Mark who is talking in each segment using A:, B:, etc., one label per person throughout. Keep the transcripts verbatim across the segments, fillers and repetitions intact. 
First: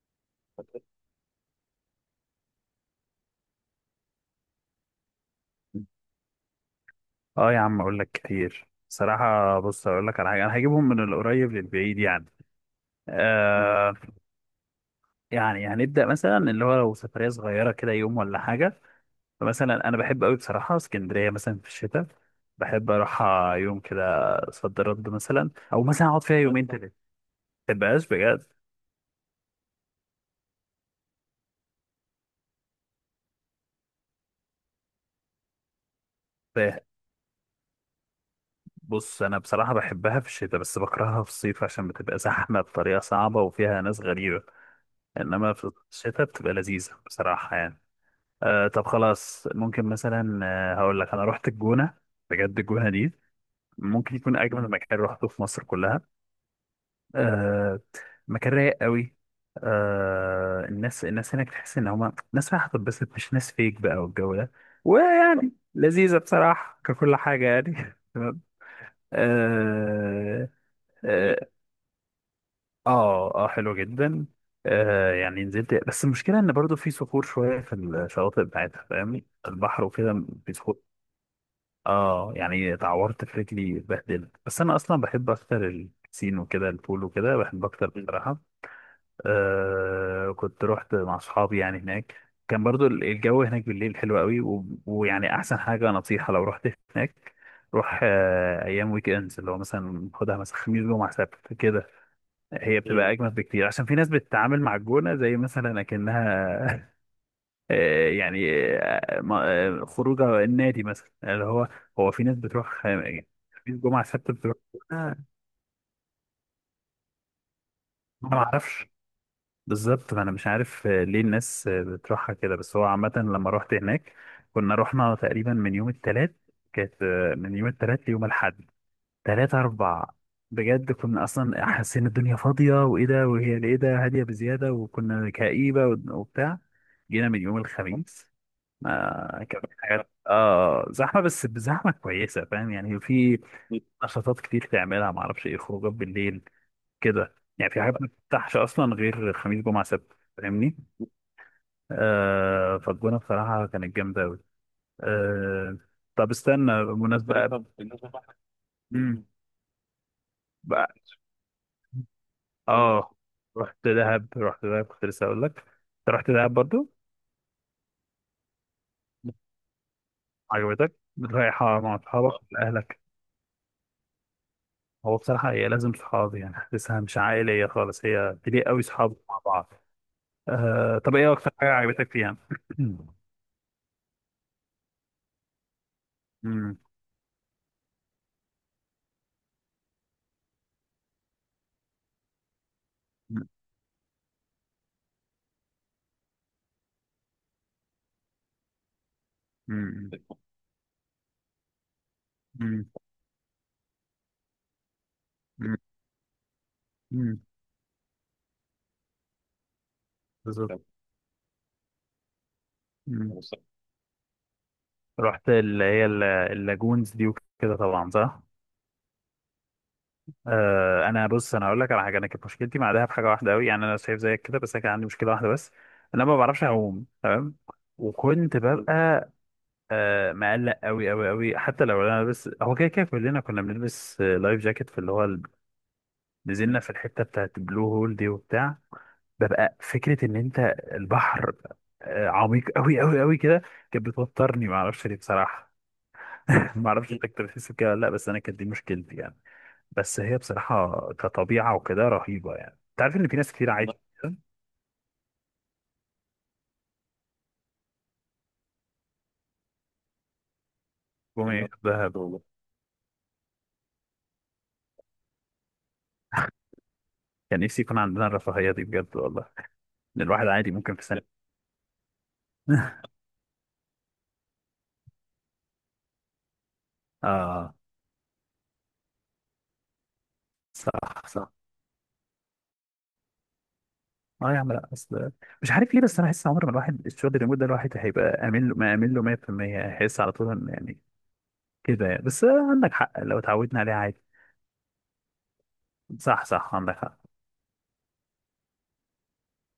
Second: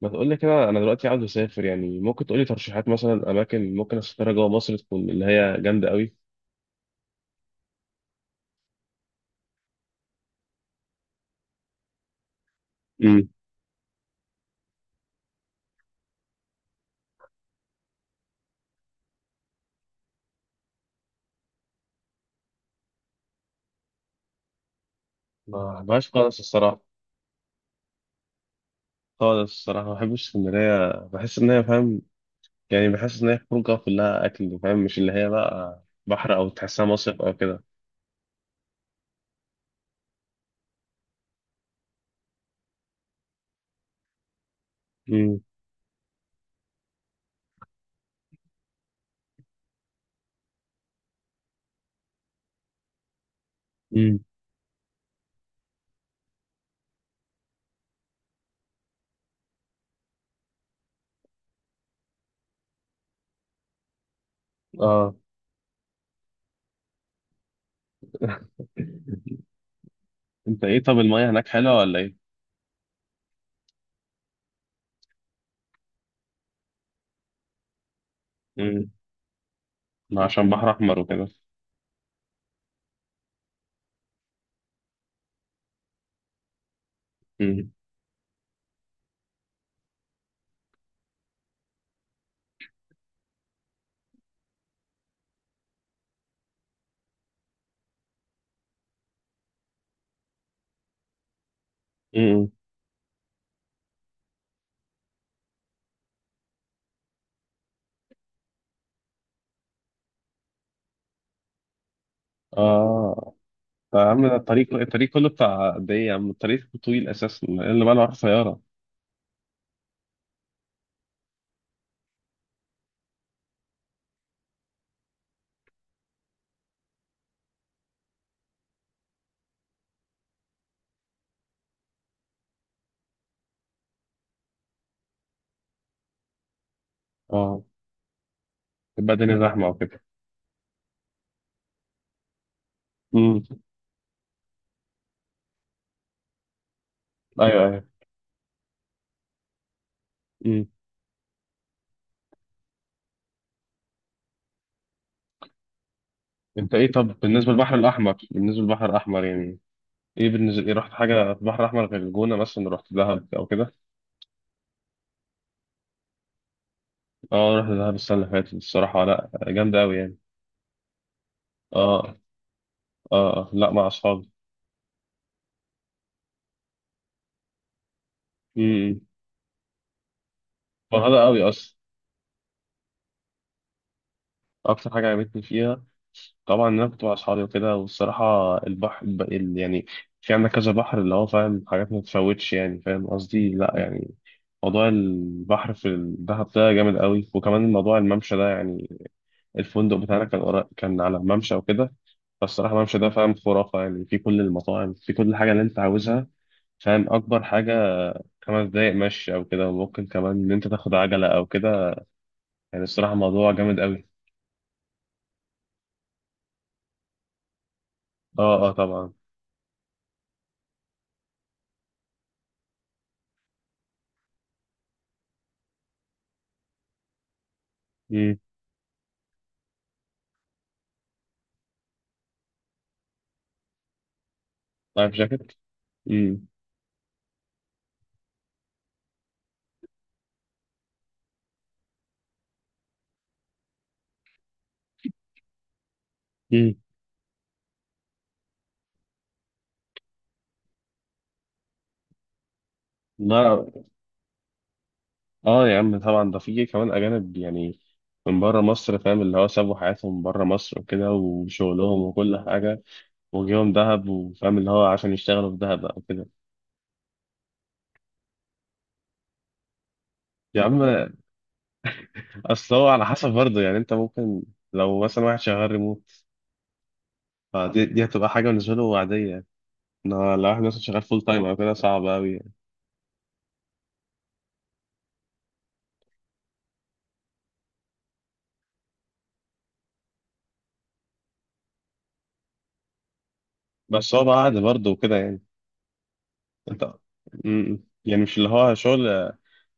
A: ما تقول لي كده، انا دلوقتي عاوز اسافر، يعني ممكن تقول لي ترشيحات؟ مثلا اماكن ممكن اسافرها جوه مصر، تكون اللي هي جامده قوي.
B: اه يا عم، اقول لك كتير صراحة. بص، اقول لك على حاجة، انا هجيبهم من القريب للبعيد يعني. مم.
A: امم.
B: آه. يعني هنبدأ مثلا اللي هو لو سفرية صغيرة كده، يوم ولا حاجة. فمثلا انا بحب قوي بصراحة اسكندرية مثلا في الشتاء. بحب اروح يوم كده، صد رد، مثلا
A: ما
B: او مثلا
A: بحبهاش
B: اقعد فيها
A: خالص
B: يومين
A: الصراحه.
B: تلاتة. ما تبقاش بجد.
A: خالص الصراحه ما بحبش اسكندريه، بحس ان هي، فاهم، يعني بحس ان هي خروجه كلها اكل، فاهم، مش اللي هي بقى بحر او
B: ف-
A: تحسها مصيف او كده.
B: بص، انا بصراحة بحبها في الشتاء بس بكرهها في الصيف عشان بتبقى زحمة بطريقة صعبة وفيها ناس غريبة.
A: امم.
B: انما في الشتاء بتبقى لذيذة بصراحة يعني. آه، طب خلاص ممكن مثلا. آه هقول لك انا رحت الجونه. بجد الجونه دي ممكن
A: امم.
B: يكون اجمل مكان رحته في مصر كلها. آه. مكان رايق قوي. آه، الناس الناس هناك تحس ان هما ناس رايحه تتبسط، مش ناس فيك بقى والجو ده،
A: اه.
B: ويعني لذيذه بصراحه ككل حاجه يعني. تمام. اه.
A: انت ايه؟ طب المايه هناك
B: اه.
A: حلوه ولا ايه؟
B: آه، آه، حلو جدا. آه، يعني نزلت. بس المشكله ان برضو في صخور شويه في الشواطئ بتاعتها،
A: امم.
B: فاهمني، البحر وكده
A: ما عشان
B: في
A: بحر
B: صخور.
A: احمر وكده.
B: اه يعني اتعورت في رجلي، اتبهدلت، بس انا اصلا بحب اكتر البسين وكده، البول وكده بحب
A: امم.
B: اكتر مم. بصراحه. آه، كنت رحت مع اصحابي يعني هناك. كان برضو ال- الجو هناك بالليل حلو قوي و... ويعني احسن حاجه نصيحه لو رحت هناك، روح آه ايام ويك اندز، اللي هو مثلا خدها مثلا خميس جمعه سبت كده.
A: امم.
B: هي مم. بتبقى اجمد بكتير عشان في ناس بتتعامل مع الجونه زي مثلا اكنها. آه، يعني آه، ما- آه، خروجه النادي مثلا اللي هو، هو في ناس بتروح. آه، يعني
A: اه.
B: في
A: طيب
B: جمعة
A: يا عم،
B: سبت
A: ده
B: بتروح.
A: الطريق الطريق
B: آه،
A: كله بتاع قد ايه يا عم؟ الطريق طويل اساسا اللي بقى رايح
B: انا ما
A: سياره.
B: اعرفش بالظبط، ما انا مش عارف آه، ليه الناس آه، بتروحها كده. بس هو عامة لما رحت هناك كنا رحنا تقريبا من يوم التلات. كانت آه، من يوم التلات ليوم الاحد، تلات اربع، بجد كنا اصلا حاسين الدنيا فاضية وايه ده، وهي ايه ده، هادية بزيادة وكنا كئيبة وبتاع. جينا من يوم
A: اه.
B: الخميس،
A: تبقى الدنيا
B: ما كان في
A: زحمه وكده.
B: حاجات، اه زحمه، بس بزحمه كويسه، فاهم يعني، في
A: امم.
B: نشاطات كتير تعملها، ما اعرفش ايه، خروجات بالليل كده
A: ايوه،
B: يعني. في
A: ايوه.
B: حاجات ما بتفتحش اصلا غير خميس جمعه سبت،
A: امم.
B: فاهمني. آه، فالجونه بصراحه كانت جامده قوي. آه. طب
A: انت
B: استنى
A: ايه؟ طب
B: بالمناسبه،
A: بالنسبه
B: طب
A: للبحر
B: بالنسبه
A: الاحمر
B: بقى
A: بالنسبه للبحر الاحمر
B: امم
A: يعني، ايه بالنسبه، ايه رحت
B: بقى-
A: حاجه في البحر الاحمر غير الجونه؟ مثلا رحت
B: اه،
A: دهب او كده؟
B: رحت دهب رحت دهب كنت لسه اقول لك، انت رحت دهب برضو؟
A: اه، رحت دهب السنه اللي فاتت، الصراحه لا، جامده قوي يعني.
B: عجبتك؟ رايحه مع
A: اه،
B: اصحابك ولا اهلك؟
A: اه، آه، لا، مع اصحابي.
B: هو بصراحة هي لازم صحاب يعني، حاسسها مش عائلية خالص، هي بليق قوي
A: امم.
B: صحاب مع بعض. آه طب
A: فرهده
B: ايه
A: قوي
B: أكتر حاجة
A: اصلا.
B: عجبتك فيها؟ مم،
A: اكتر حاجه عجبتني فيها طبعا
B: مم،
A: إن انا كنت مع اصحابي وكده، والصراحه البحر ب- ال- يعني، في عندك كذا بحر، اللي هو، فاهم، حاجات ما تتفوتش، يعني فاهم قصدي، لا يعني. موضوع البحر في الدهب ده جامد قوي، وكمان موضوع الممشى ده، يعني الفندق
B: مم،
A: بتاعنا كان قرا- كان على ممشى وكده. فالصراحه
B: مم،
A: الممشى ده فاهم خرافه، يعني في كل المطاعم، في كل حاجه اللي
B: مم،
A: انت عاوزها. فاهم،
B: مم،
A: اكبر حاجه خمس دقايق مشي او كده، وممكن كمان ان انت
B: بالظبط.
A: تاخد عجله او كده. يعني الصراحه
B: مم.
A: موضوع جامد قوي.
B: رحت اللي هي ال- اللاجونز دي وكده طبعا صح؟
A: اه، اه، طبعا.
B: آه، انا بص، انا هقول لك على حاجة. انا كانت مشكلتي مع دهب حاجة واحدة قوي يعني، انا شايف زيك كده بس انا كان عندي مشكلة واحدة بس، إن انا ما بعرفش اعوم تمام.
A: امم.
B: وكنت ببقى آه مقلق قوي قوي قوي حتى لو انا بس، هو كده كده كلنا كنا بنلبس آه، لايف جاكيت في
A: لايف
B: اللي هو ال-
A: جاكيت.
B: نزلنا في الحته بتاعت بلو هول دي وبتاع. ببقى فكره ان انت البحر آه عميق قوي قوي قوي كده، كانت بتوترني، ما اعرفش ليه بصراحه.
A: مم.
B: ما اعرفش انت كنت بتحس بكده ولا لا، بس انا كانت دي مشكلتي يعني. بس هي بصراحه كطبيعه وكده رهيبه يعني، انت عارف ان في ناس
A: لا،
B: كتير عادي.
A: اه يا عم طبعا، ده في كمان اجانب يعني، من بره مصر، فاهم، اللي هو سابوا حياتهم بره مصر وكده،
B: والله جم
A: وشغلهم
B: والله ياخدوها
A: وكل
B: والله.
A: حاجه. وجيهم دهب، وفاهم اللي هو عشان يشتغلوا في دهب او كده.
B: كان نفسي يكون عندنا الرفاهيه دي بجد والله، ان الواحد
A: يا
B: عادي
A: عم،
B: ممكن في سنه.
A: اصل هو على حسب برضه يعني، انت ممكن، لو مثلا واحد شغال ريموت،
B: اه.
A: فدي دي هتبقى حاجه بالنسبه له عاديه. انما لو واحد مثلا شغال فول
B: صح،
A: تايم
B: صح.
A: او كده، صعب قوي يعني.
B: اه يا عم، لا اصل مش عارف ليه، بس انا احس عمر ما الواحد الشغل الريموت ده الواحد هيبقى امين له ما امين له مية في المية. هيحس على طول ان يعني كده يعني. بس عندك حق لو اتعودنا عليه
A: بس
B: عادي.
A: هو بقى عادي برضه وكده يعني.
B: صح، صح،
A: انت
B: عندك حق.
A: مم. يعني مش اللي هو شغل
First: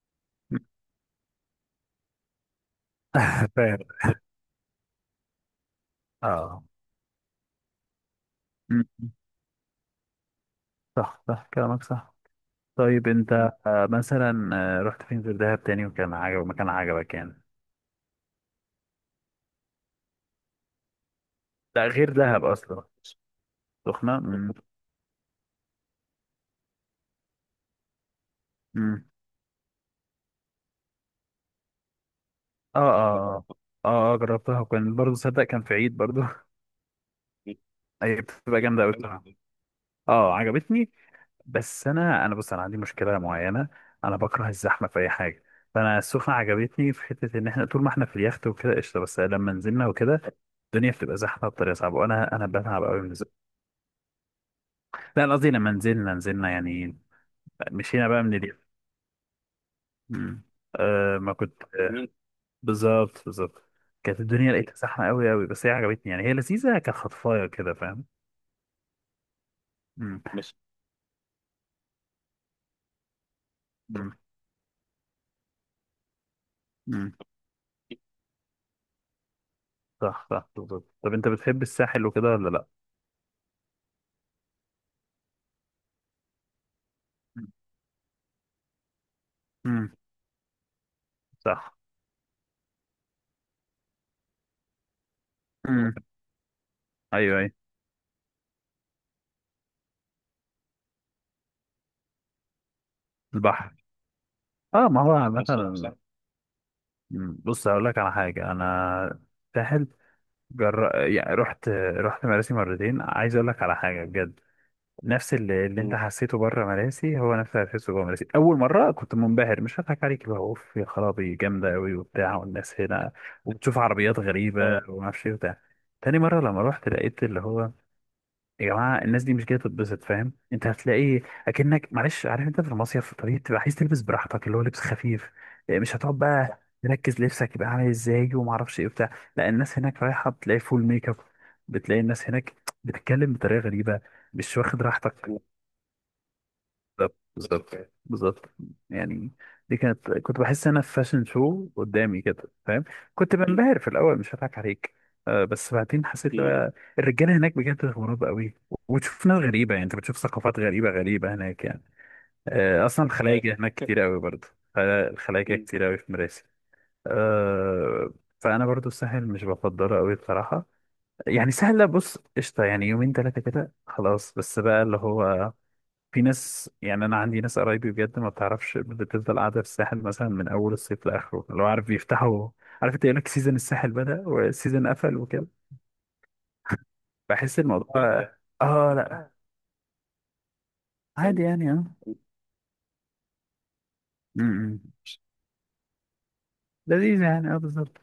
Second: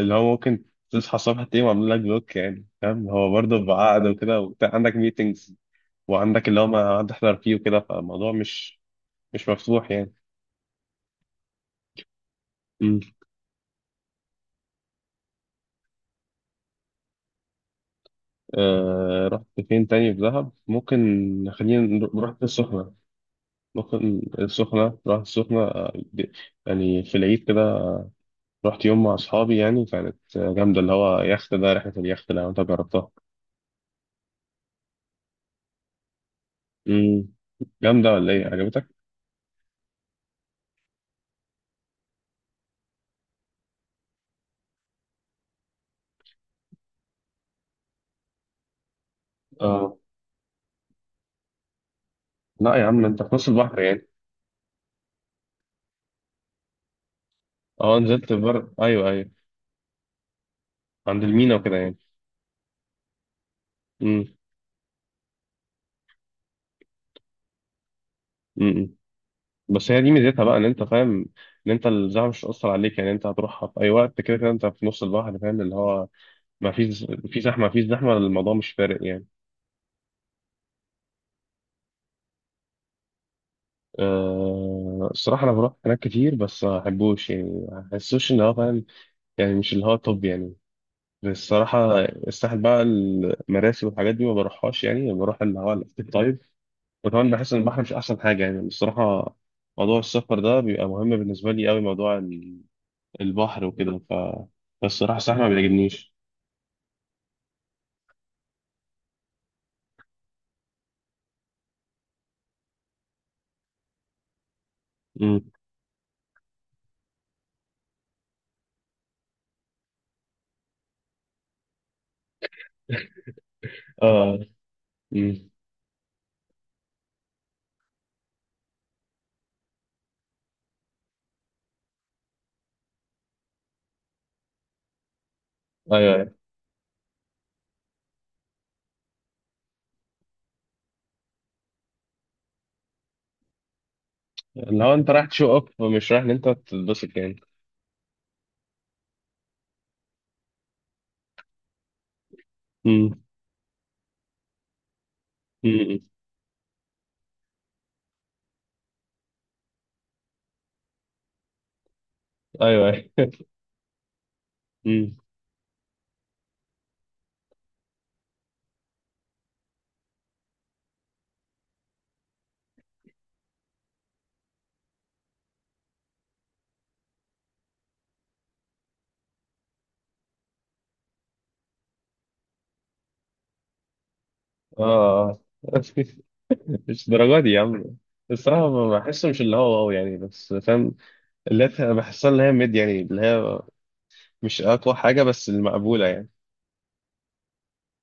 A: اللي هو ممكن تصحى الصبح تلاقيهم عاملين لك بلوك، يعني فاهم، هو برضه
B: فاهم.
A: بعقد وكده وبتاع، عندك ميتنجز، وعندك اللي
B: اه.
A: هو ما هتحضر فيه وكده، فالموضوع مش،
B: م- م.
A: مش مفتوح يعني.
B: صح، صح، كلامك صح.
A: مم.
B: طيب انت آه، مثلا آه، رحت فين غير دهب تاني وكان عجبك مكان عجبك يعني.
A: آه رحت فين تاني في دهب؟ ممكن خلينا
B: لا غير
A: نروح، رحت
B: دهب اصلا.
A: السخنة،
B: سخنة
A: ممكن
B: م-
A: السخنة، رحت السخنة، آه، د- يعني في العيد كده رحت
B: م.
A: يوم مع أصحابي، يعني كانت آه، جامدة. اللي هو يخت، ده رحلة اليخت لو أنت
B: اه،
A: جربتها.
B: اه، اه، اه، آه، جربتها وكان برضه صدق كان في عيد برضه.
A: مم. جامدة
B: هي
A: ولا إيه؟
B: بتبقى جامدة
A: عجبتك؟
B: قوي بصراحة. اه عجبتني. بس انا انا بص انا عندي مشكله معينه. انا بكره الزحمه في اي حاجه. فانا السخنه عجبتني في حته ان احنا طول ما احنا في اليخت وكده قشطه، بس لما نزلنا
A: اه،
B: وكده الدنيا بتبقى زحمه بطريقه صعبه، وانا انا
A: لا
B: بتعب
A: يا
B: قوي
A: عم،
B: من
A: أنت
B: الزحمه.
A: في نص البحر يعني.
B: لا أنا قصدي لما نزلنا، نزلنا يعني
A: اه،
B: مشينا بقى
A: نزلت
B: من
A: بر،
B: اليخت.
A: ايوه ايوه،
B: أمم. آه
A: عند
B: ما
A: المينا
B: كنت
A: وكده يعني.
B: آه بالظبط، بالظبط. كانت
A: امم.
B: الدنيا لقيتها زحمه قوي قوي، بس هي عجبتني يعني، هي لذيذه كخطفايه كده فاهم.
A: امم. امم. بس هي دي
B: أمم.
A: ميزتها بقى، ان انت فاهم ان انت الزحمه مش هتأثر عليك، يعني انت هتروحها في اي
B: أمم.
A: وقت، كده كده انت في نص البحر، فاهم اللي هو ما فيش،
B: أمم.
A: في زحمه ما فيش زحمه، الموضوع مش فارق يعني.
B: صح، صح، بالظبط. طب انت بتحب الساحل وكده ولا لا؟
A: أه، الصراحه انا بروح هناك كتير، بس ما بحبوش يعني، ما بحسوش ان هو فاهم، يعني مش اللي
B: أمم.
A: هو، طب يعني، بس
B: صح.
A: الصراحة الساحل بقى، المراسي والحاجات دي ما بروحهاش، يعني بروح اللي هو الاكتيف، طيب. وكمان
B: ايوه، ايوه.
A: بحس ان البحر مش احسن حاجة يعني، الصراحة موضوع السفر ده بيبقى مهم بالنسبة لي قوي، موضوع البحر
B: البحر،
A: وكده، ف
B: اه، ما
A: فالصراحة
B: هو
A: الصراحة
B: نفس
A: ما
B: مثلا المسافة.
A: بيعجبنيش.
B: مم، بص هقول لك على حاجه انا، ساحل، جر... يعني رحت رحت مراسي مرتين، عايز اقول لك على حاجه بجد. نفس
A: مم.
B: اللي, اللي انت مم. حسيته بره مراسي هو نفس اللي حسيته جوه مراسي. اول مره كنت منبهر، مش هضحك عليك، اللي هو اوف يا خرابي، جامده قوي وبتاع، والناس هنا، وبتشوف عربيات
A: اه.
B: غريبه اه وما اعرفش ايه
A: مم.
B: وبتاع. تاني مره لما رحت لقيت اللي هو، يا جماعه الناس دي مش جايه تتبسط، فاهم، انت هتلاقي اكنك معلش، عارف انت في المصيف طبيعي تبقى عايز تلبس براحتك، اللي هو لبس خفيف. إيه، مش
A: ايوه
B: هتقعد
A: ايوه.
B: بقى تركز لبسك يبقى عامل ازاي وما اعرفش ايه بتاع. لا الناس هناك رايحه، بتلاقي فول ميك اب، بتلاقي الناس هناك بتتكلم بطريقه غريبه، مش واخد
A: اللي هو انت رايح
B: راحتك.
A: تشو اب، مش رايح ان انت تتبسط يعني.
B: بالظبط يعني. دي كانت كنت بحس انا في فاشن شو قدامي كده فاهم.
A: مم.
B: كنت بنبهر في الاول، مش هضحك عليك. آه بس
A: مم.
B: بعدين حسيت مم. بقى الرجاله هناك بجد غراب قوي. وتشوف ناس غريبه يعني، انت بتشوف ثقافات غريبه غريبه هناك يعني. آه
A: ايوه
B: اصلا. آه.
A: ايوه.
B: الخلايجه هناك كتير قوي برضه.
A: مم.
B: الخلايجه مم. كتير قوي في مراسي. آه، فانا برضو الساحل مش بفضله قوي بصراحه. يعني سهل، بص قشطه يعني، يومين ثلاثه كده خلاص، بس بقى اللي هو، في ناس يعني، انا عندي ناس قرايبي بجد ما بتعرفش، بتفضل قاعده في الساحل مثلا من اول الصيف لاخره، لو عارف بيفتحوا، عارف، انت يقول لك سيزون الساحل بدأ
A: اه.
B: وسيزون قفل
A: آه.
B: وكده.
A: مش الدرجة دي
B: بحس
A: يا عم.
B: الموضوع
A: الصراحة
B: اه
A: ما بحسه
B: لا
A: مش اللي هو واو يعني، بس فاهم،
B: عادي يعني
A: اللي هي
B: اه.
A: بحسها اللي هي ميد، يعني اللي هي
B: م-
A: مش
B: م.
A: أقوى حاجة، بس المقبولة يعني.
B: لذيذ يعني اه بالظبط.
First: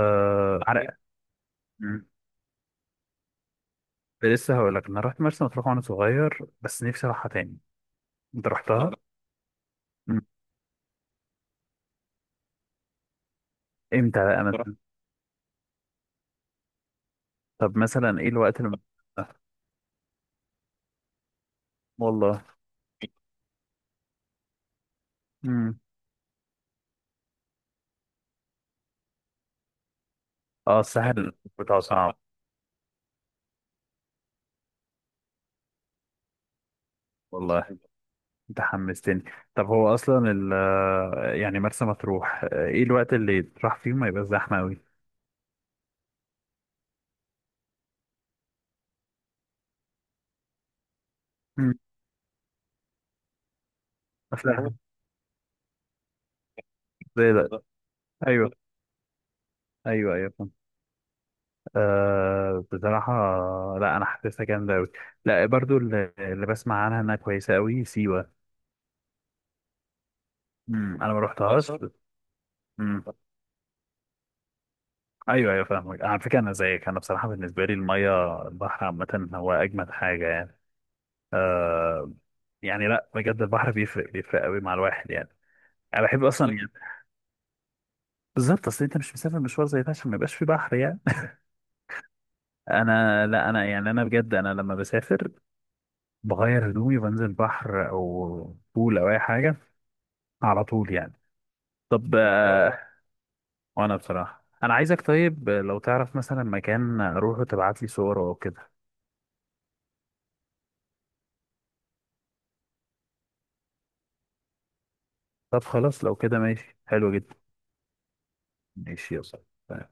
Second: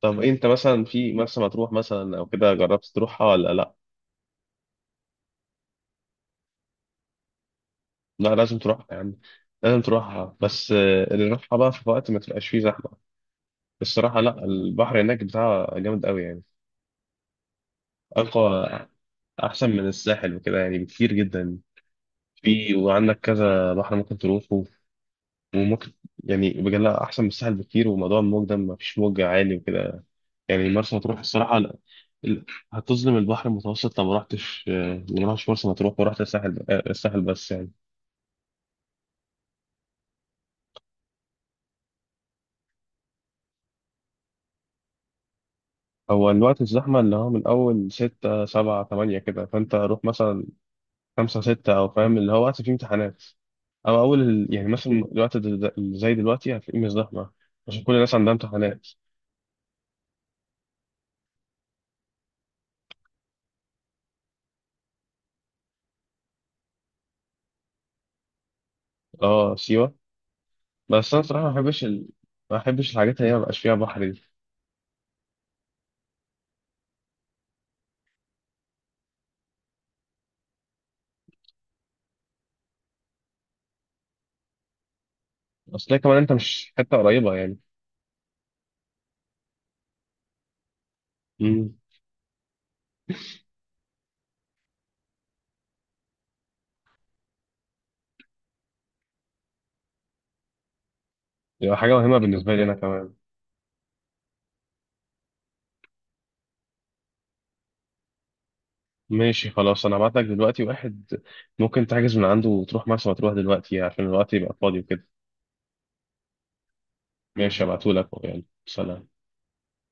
A: طب إيه، أنت مثلا
B: عرق.
A: في مرسى مطروح
B: م.
A: مثلا أو كده جربت تروحها ولا لأ؟
B: لسه هقول لك، انا رحت مرسى مطروح وانا صغير بس نفسي اروحها تاني.
A: لا
B: انت
A: لازم تروح
B: رحتها؟
A: يا عم. لازم
B: م.
A: تروحها، بس آه، اللي نروحها بقى في وقت ما تبقاش فيه زحمة. الصراحة
B: امتى بقى
A: لا،
B: مثلا؟
A: البحر هناك بتاعها جامد قوي يعني.
B: طب مثلا ايه الوقت
A: أقوى،
B: اللي؟
A: أحسن من الساحل وكده يعني، بكتير جدا.
B: والله.
A: في وعندك كذا بحر ممكن تروحه،
B: م.
A: وممكن، يعني بجد لا، أحسن من الساحل بكتير. وموضوع الموج ده، مفيش موج عالي وكده، يعني
B: اه
A: مرسى مطروح
B: الساحل
A: الصراحة لا.
B: بتاعه صعب.
A: ال- هتظلم البحر المتوسط لو ما رحتش، آه، لو ما رحتش مرسى مطروح ورحت الساحل، آه، الساحل بس يعني.
B: والله انت حمستني. طب هو اصلا ال آه، يعني مرسى مطروح، آه، ايه الوقت اللي تروح فيه ما يبقى زحمه قوي؟
A: هو الوقت الزحمة اللي هو من أول ستة سبعة تمانية كده، فأنت روح مثلا خمسة
B: مم.
A: ستة أو فاهم اللي هو وقت فيه امتحانات، أو أول
B: هو
A: ال... يعني
B: فاهم.
A: مثلا الوقت دل- دل- اللي زي دلوقتي هتلاقيه مش
B: زي
A: زحمة،
B: ده.
A: عشان كل الناس عندها
B: ايوه،
A: امتحانات.
B: ايوه، ايوه، فاهم. آه بصراحه لا انا حاسسها جامده قوي. لا برضو اللي, اللي بسمع عنها انها كويسه قوي، سيوه.
A: أه سيوة،
B: مم. انا
A: بس
B: ما
A: أنا صراحة ما
B: رحتهاش
A: بحبش
B: مرسى.
A: ال... ما بحبش
B: مم.
A: الحاجات اللي هي مبقاش فيها بحر دي.
B: ايوه، ايوه، فاهمك على فكره، انا زيك. انا بصراحه بالنسبه لي الميه، البحر عامه هو اجمد حاجه يعني. آه، يعني لا بجد البحر بيفرق، بيفرق قوي مع الواحد يعني.
A: أصل هي
B: انا
A: كمان،
B: بحب
A: أنت
B: اصلا.
A: مش حتة قريبة يعني.
B: بالظبط، اصل انت مش مسافر مشوار زي ده عشان ما يبقاش في بحر يعني.
A: امم.
B: انا لا انا يعني انا بجد انا لما بسافر بغير هدومي وبنزل بحر او بول او اي حاجه على طول يعني.
A: يبقى حاجة
B: طب
A: مهمة بالنسبة لي
B: آه،
A: أنا
B: اه
A: كمان.
B: وانا بصراحه انا عايزك، طيب لو تعرف مثلا مكان اروحه تبعت لي صور او كده.
A: ماشي خلاص، أنا هبعت لك دلوقتي واحد ممكن تحجز من عنده وتروح مرسى مطروح دلوقتي عشان الوقت يبقى فاضي وكده.
B: طب خلاص لو كده ماشي، حلو جدا.
A: ماشي، هبعتهولك، يعني سلام.
B: ماشي، يلا.